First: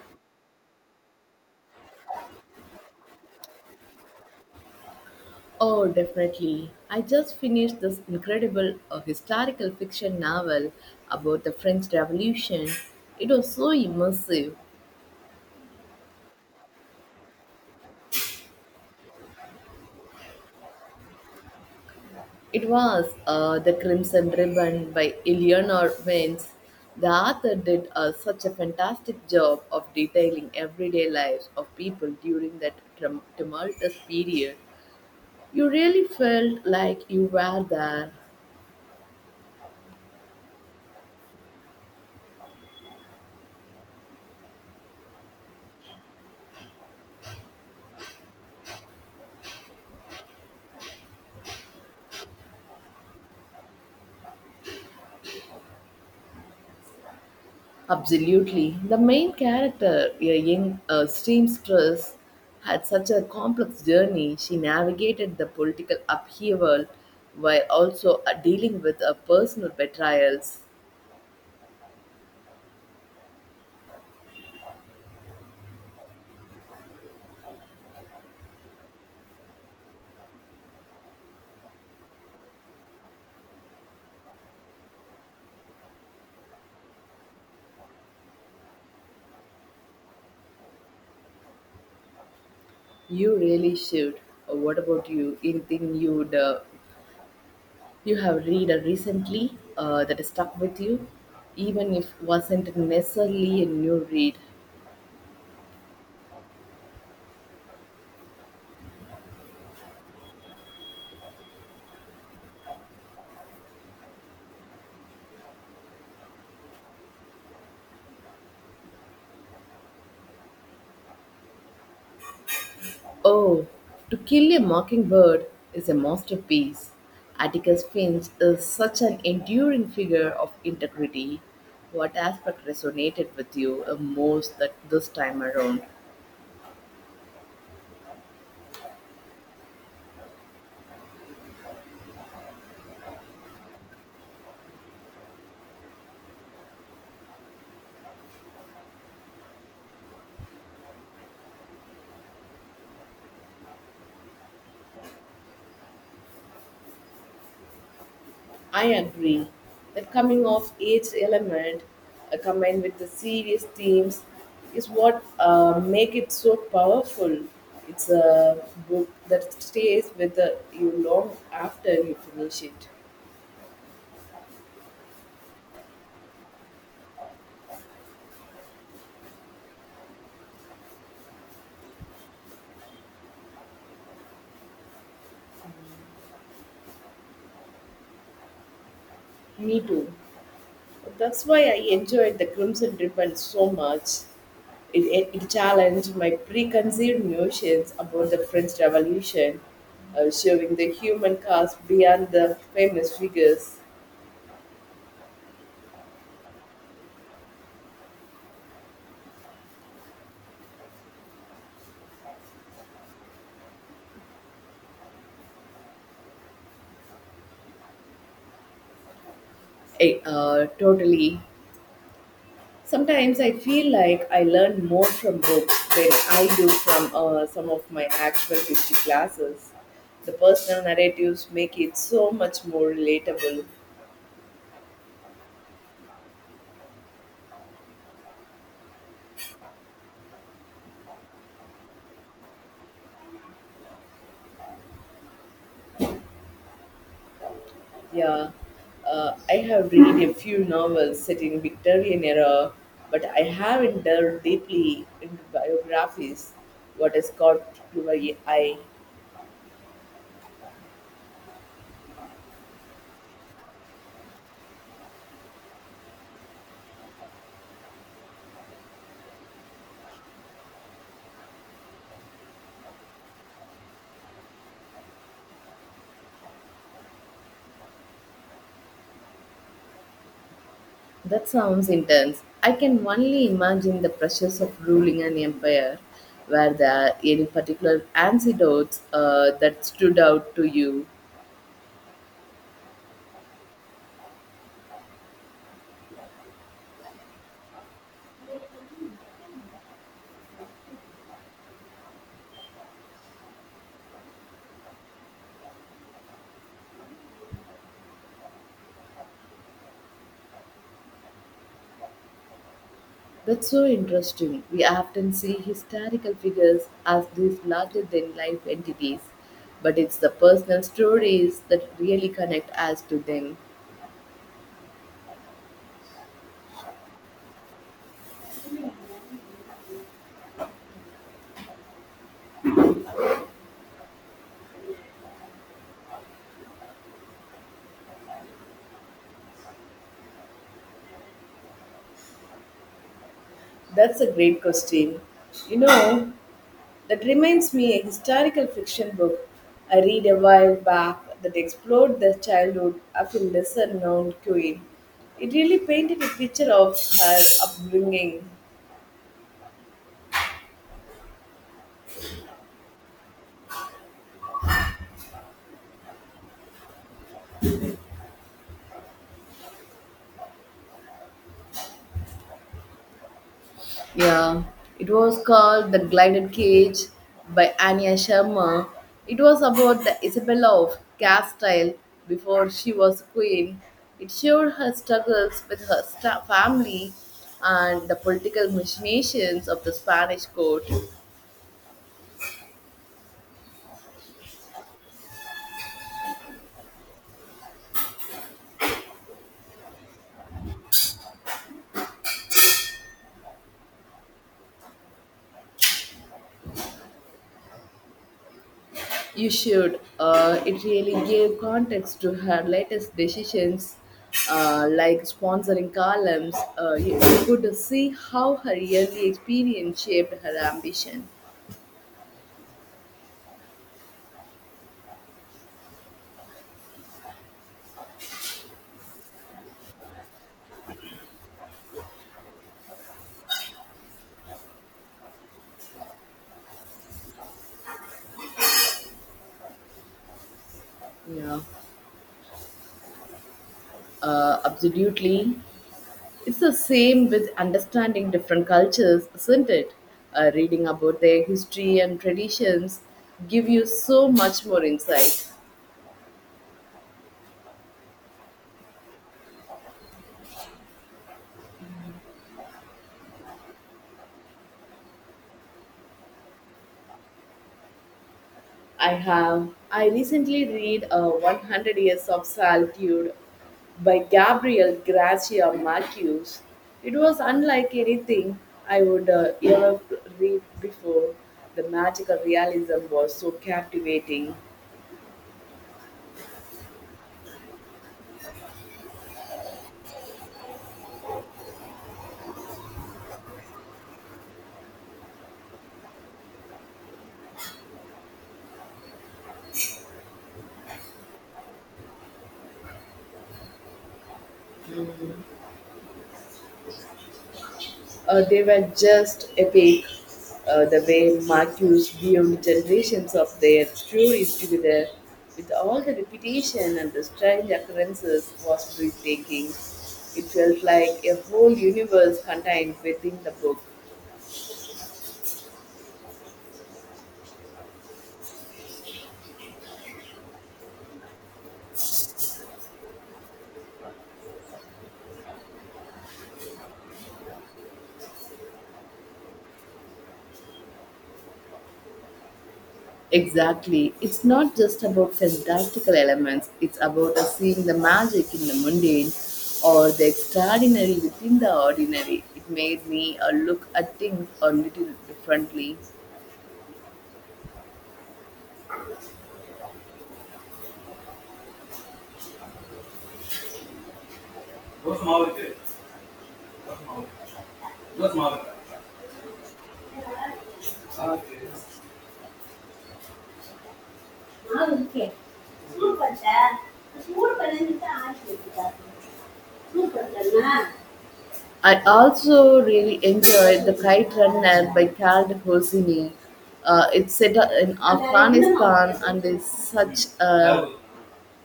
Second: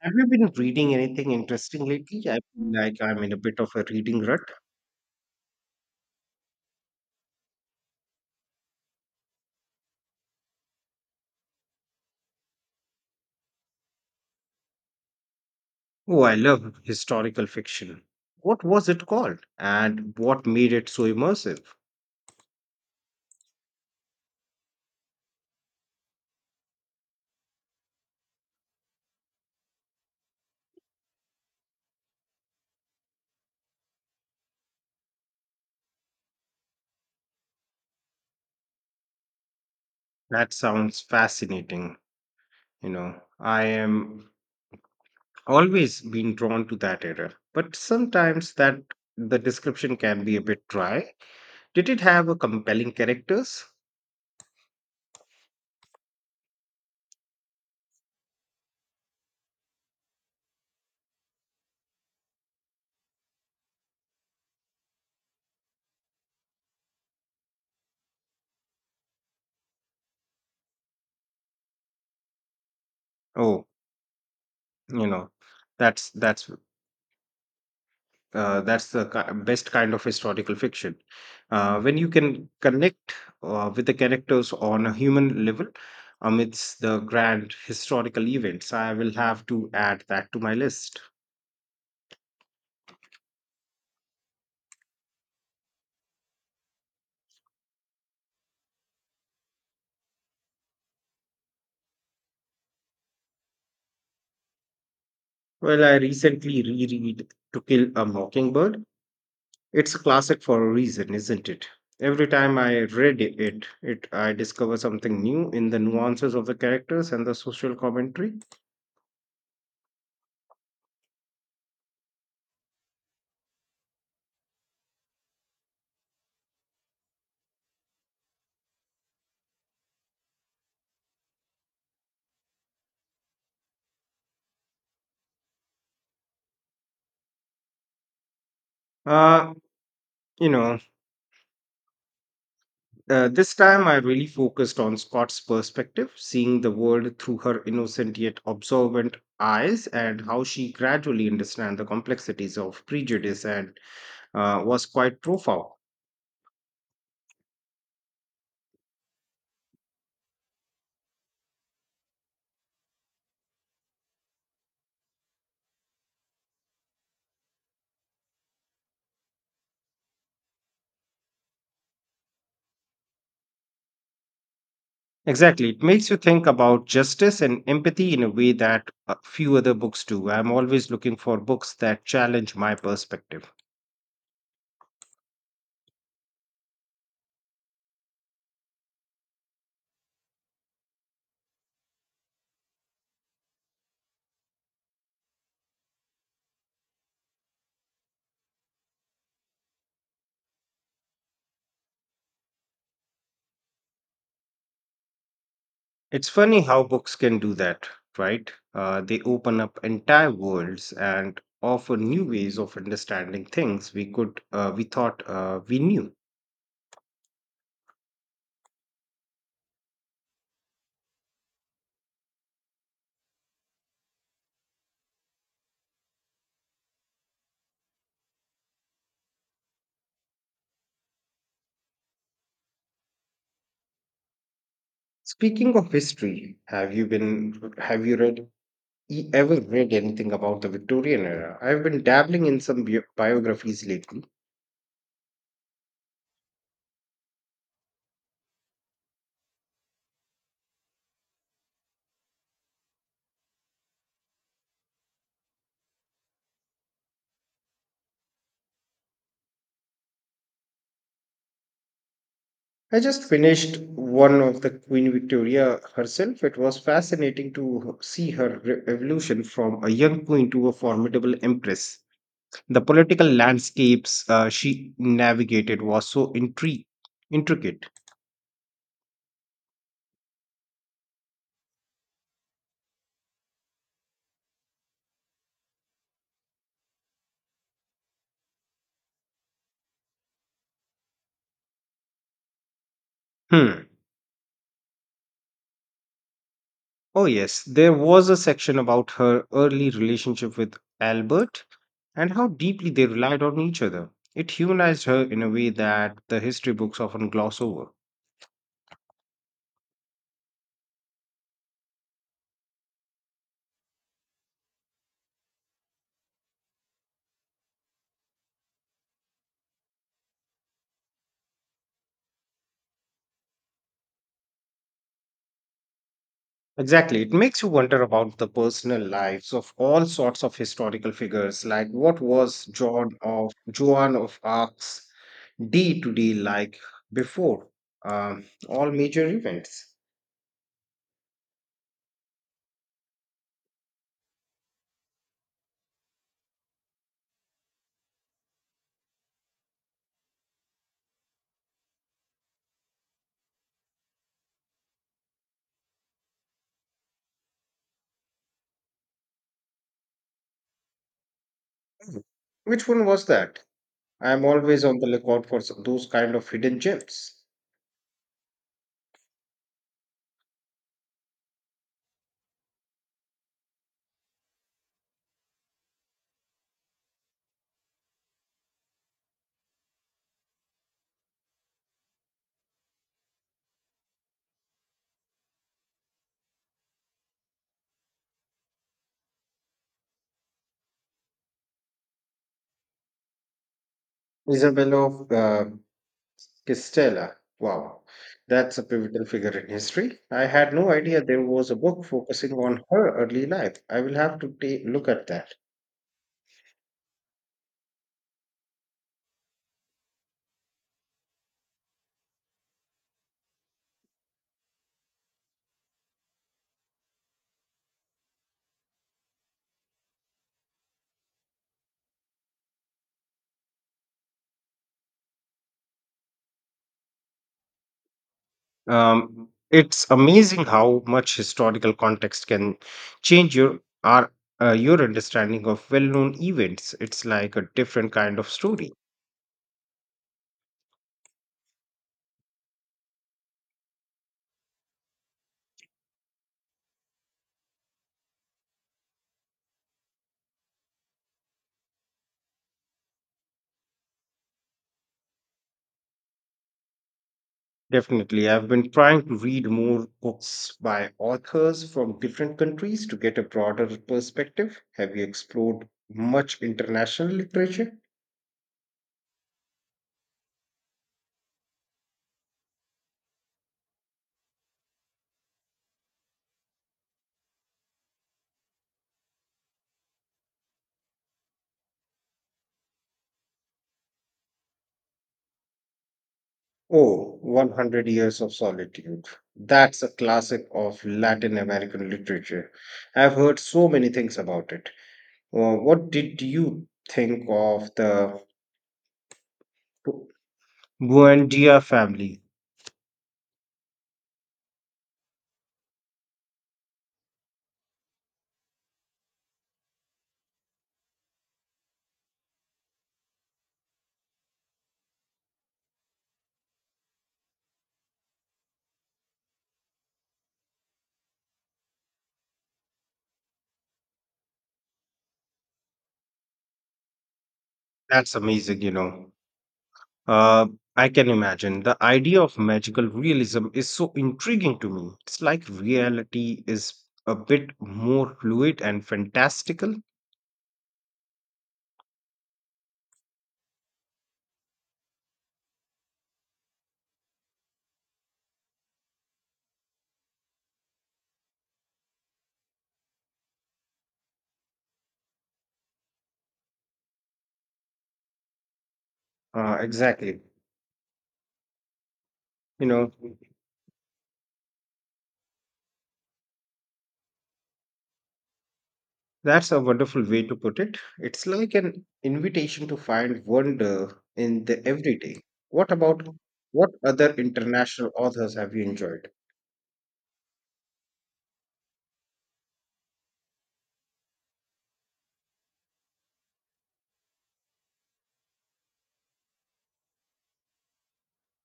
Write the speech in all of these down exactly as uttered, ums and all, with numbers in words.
Have you been reading anything interesting lately? I feel like I'm in a bit of a reading rut. Oh, definitely. I just finished this incredible uh, historical fiction novel about the French Revolution. It was so immersive. Oh, I love historical fiction. What was it called? And what made it so immersive? It was uh, The Crimson Ribbon by Eleanor Vance. The author did uh, such a fantastic job of detailing everyday lives of people during that tum- tumultuous period. You really felt like you were there. That sounds fascinating. You know, I am always been drawn to that era, but sometimes that the description can be a bit dry. Did it have a compelling characters? Absolutely. The main character, a young uh, seamstress, had such a complex journey. She navigated the political upheaval while also uh, dealing with her personal betrayals. Oh, you know, that's that's Uh, that's the ki- best kind of historical fiction. Uh, when you can connect uh, with the characters on a human level amidst the grand historical events, I will have to add that to my list. You really should. Uh, What about you? Anything you would uh, you have read uh, recently uh, that stuck with you, even if wasn't necessarily a new read? Well, I recently reread To Kill a Mockingbird. It's a classic for a reason, isn't it? Every time I read it, it, it I discover something new in the nuances of the characters and the social commentary. Oh, To Kill a Mockingbird is a masterpiece. Atticus Finch is such an enduring figure of integrity. What aspect resonated with you the most that this time around? Uh, you know Uh, this time, I really focused on Scott's perspective, seeing the world through her innocent yet observant eyes, and how she gradually understands the complexities of prejudice, and uh, was quite profound. I agree. The coming of age element uh, combined with the serious themes is what uh, make it so powerful. It's a book that stays with uh, you long after you finish it. Exactly. It makes you think about justice and empathy in a way that uh, few other books do. I'm always looking for books that challenge my perspective. Me too. That's why I enjoyed the Crimson Ribbon so much. It, it, it challenged my preconceived notions about the French Revolution, uh, showing the human cast beyond the famous figures. It's funny how books can do that, right? Uh, they open up entire worlds and offer new ways of understanding things we could uh, we thought uh, we knew. I, uh, totally. Sometimes I feel like I learn more from books than I do from uh, some of my actual history classes. The personal narratives make it so much more relatable. Speaking of history, have you been have you read e- ever read anything about the Victorian era? I've been dabbling in some bio- biographies lately. Yeah, uh, I have read a few novels set in Victorian era, but I haven't delved deeply into biographies. What has caught your eye? I just finished one of the Queen Victoria herself. It was fascinating to see her re- evolution from a young queen to a formidable empress. The political landscapes uh, she navigated was so intri- intricate. That sounds intense. I can only imagine the pressures of ruling an empire. Were there any particular anecdotes uh, that stood out to you? Hmm. Oh, yes, there was a section about her early relationship with Albert and how deeply they relied on each other. It humanized her in a way that the history books often gloss over. That's so interesting. We often see historical figures as these larger than life entities, but it's the personal stories that really connect us to them. Exactly. It makes you wonder about the personal lives of all sorts of historical figures, like what was John of Joan of Arc's day to day like before um, all major events. That's a great question. You know, that reminds me a historical fiction book I read a while back that explored the childhood of a lesser known queen. It really painted a picture of her upbringing. Mhm. Which one was that? I'm always on the lookout for s- those kind of hidden gems. Yeah, it was called The Glided Cage by Anya Sharma. It was about the Isabella of Castile before she was queen. It showed her struggles with her sta- family and the political machinations of the Spanish court. Isabella of uh, Castella. Wow, that's a pivotal figure in history. I had no idea there was a book focusing on her early life. I will have to take look at that. You should. Uh, it really gave context to her latest decisions, uh, like sponsoring columns. Uh, you you could see how her early experience shaped her ambition. Um, it's amazing how much historical context can change your our, uh, your understanding of well-known events. It's like a different kind of story. Yeah, uh, absolutely. It's the same with understanding different cultures, isn't it? Uh, reading about their history and traditions give you so much more insight. Definitely. I've been trying to read more books by authors from different countries to get a broader perspective. Have you explored much international literature? I have. I recently read uh, one hundred Years of Solitude by Gabriel Garcia Marquez. It was unlike anything I would uh, ever read before. The magical realism was so captivating. Oh, one hundred Years of Solitude. That's a classic of Latin American literature. I've heard so many things about it. Uh, what did you think of the Buendia family? Uh, they were just epic. Uh, the way Mark used beyond generations of their stories together, with all the repetition and the strange occurrences, was breathtaking. It felt like a whole universe contained within the book. That's amazing, you know. Uh, I can imagine. The idea of magical realism is so intriguing to me. It's like reality is a bit more fluid and fantastical. Exactly. It's not just about fantastical elements, it's about us seeing the magic in the mundane or the extraordinary within the ordinary. It made me uh, look at things a little differently. Uh, exactly. You know, that's a wonderful way to put it. It's like an invitation to find wonder in the நான் இருக்கேன். everyday. What சூடு about பட்டேன். what other சூடு பண்ணேன்னு international தான் authors have you enjoyed? I also really enjoyed the kite runner by Khaled Hosseini. Uh, it's set up in Afghanistan and is such a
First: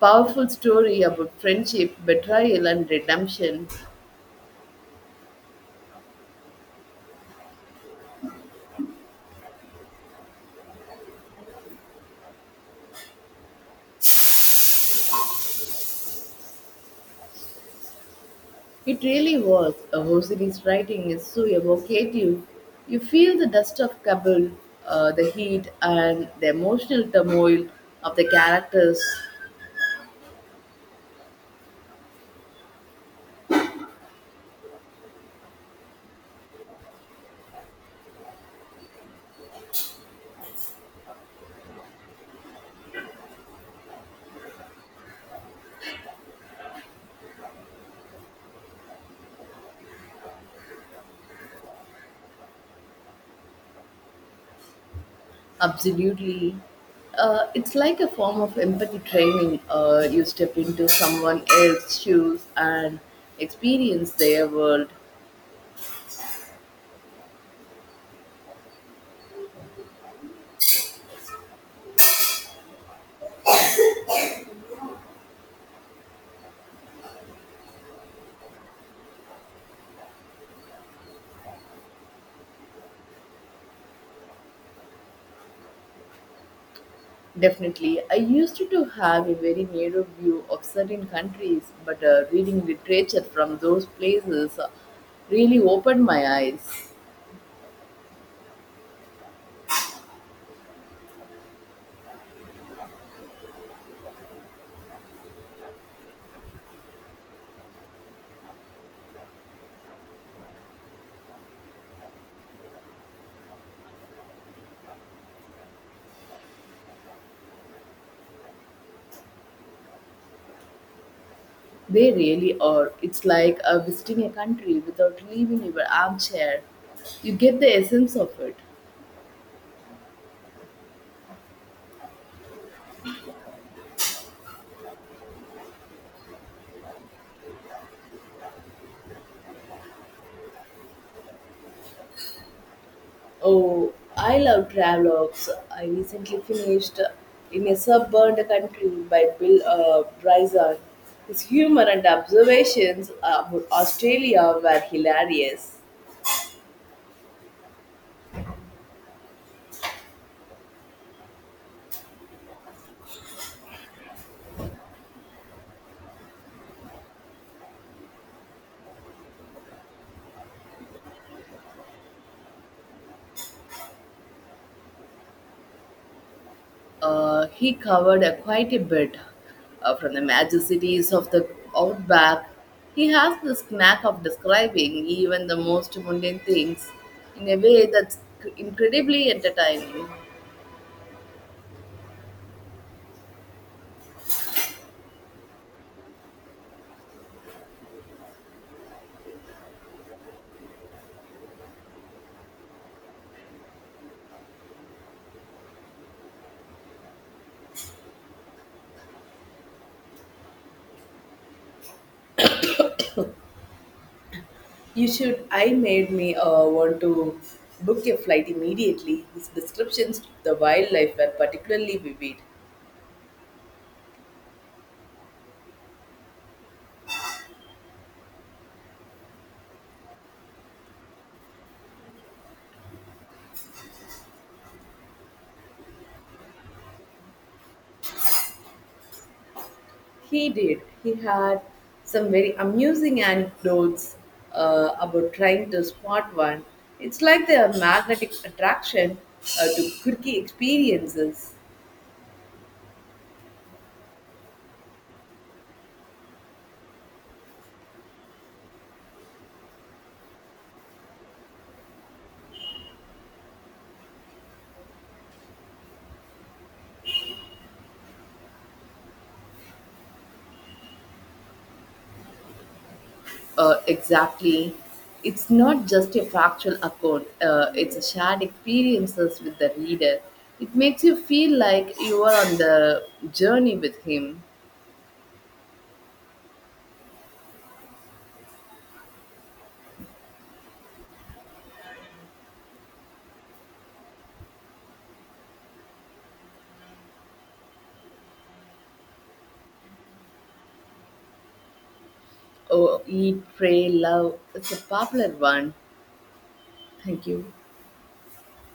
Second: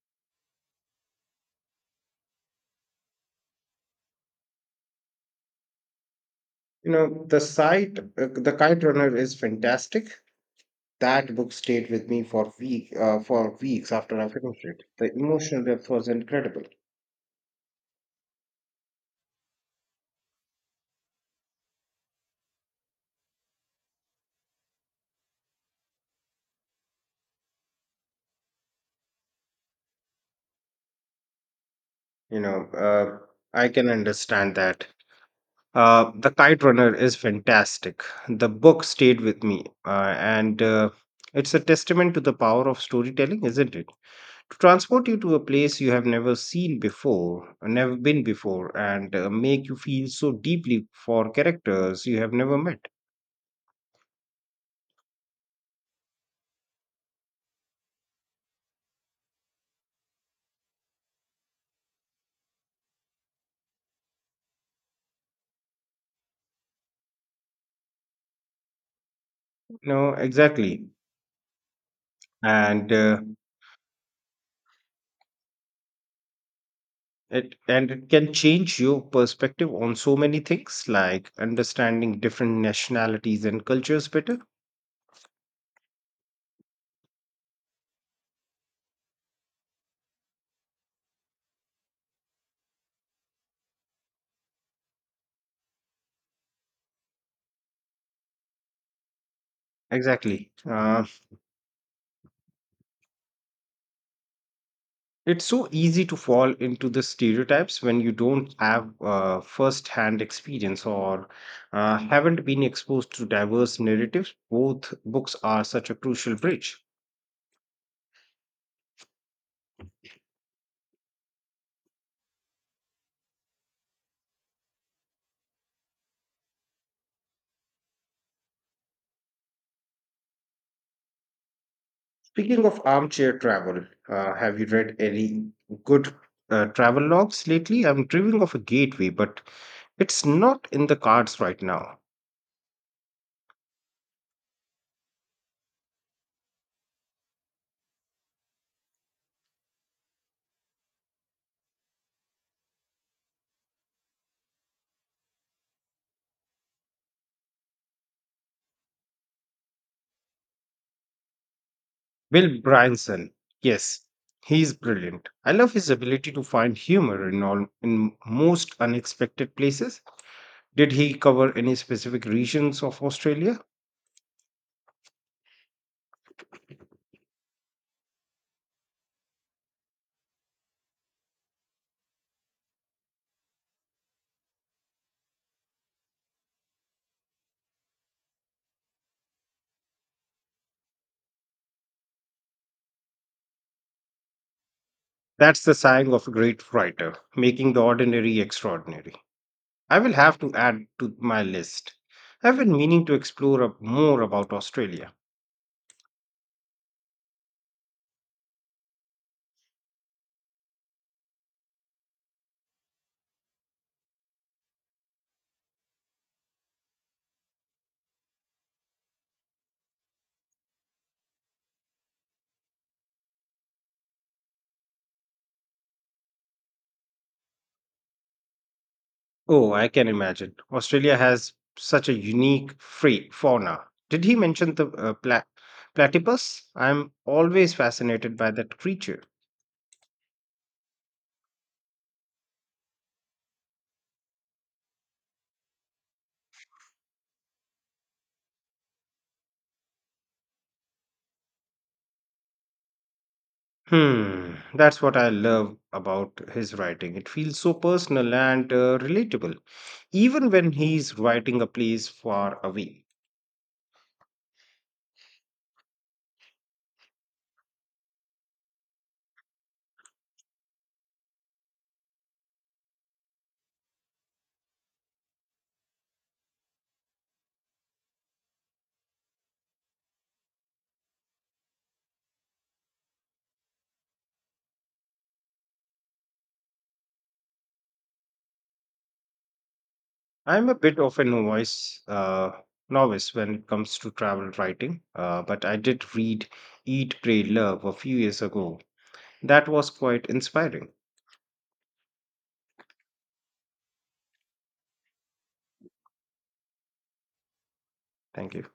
powerful story about friendship, betrayal, and redemption. You know, the site, uh, The Kite Runner is fantastic. That book stayed with me for week uh, for weeks after I finished it. The emotional depth was incredible. It really was. Hosiri's writing is so evocative. You feel the dust of Kabul, uh, the heat, and the emotional turmoil of the characters. You know, uh, I can understand that. Uh, The Kite Runner is fantastic. The book stayed with me, uh, and uh, it's a testament to the power of storytelling, isn't it? To transport you to a place you have never seen before, never been before, and uh, make you feel so deeply for characters you have never met. Absolutely. Uh, it's like a form of empathy training. Uh, you step into someone else's shoes and experience their world. No, exactly. And uh, It and it can change your perspective on so many things, like understanding different nationalities and cultures better. Definitely. I used to have a very narrow view of certain countries, but uh, reading literature from those places uh, really opened my eyes. Exactly. Uh, It's so easy to fall into the stereotypes when you don't have uh, first hand experience or uh, haven't been exposed to diverse narratives. Both books are such a crucial bridge. They really are. It's like uh, visiting a country without leaving your armchair. You get the essence of it. Speaking of armchair travel, uh, have you read any good uh, travel logs lately? I'm dreaming of a gateway, but it's not in the cards right now. Oh, I love travelogues. I recently finished In a Subburned Country by Bill uh, Bryson. His humor and observations about Australia were hilarious. Bill Bryanson, yes, he's brilliant. I love his ability to find humor in all in most unexpected places. Did he cover any specific regions of Australia? Uh, he covered uh, quite a bit uh, from the major cities of the outback. He has this knack of describing even the most mundane things in a way that's incredibly entertaining. That's the sign of a great writer, making the ordinary extraordinary. I will have to add to my list. I've been meaning to explore up more about Australia. You should. I made me uh, want to book a flight immediately. His descriptions of the wildlife were particularly vivid. Oh, I can imagine. Australia has such a unique free fauna. Did he mention the uh, pla- platypus? I'm always fascinated by that creature. He did. He had some very amusing anecdotes uh, about trying to spot one. It's like the magnetic attraction uh, to quirky experiences. Hmm, that's what I love about his writing. It feels so personal and uh, relatable, even when he's writing a place far away. Uh, exactly. It's not just a factual account, uh, it's a shared experiences with the reader. It makes you feel like you are on the journey with him. I'm a bit of a novice, uh, novice when it comes to travel writing, uh, but I did read Eat, Pray, Love a few years ago. That was quite inspiring. Oh, eat, pray, love. It's a popular one. Thank you. Thank you.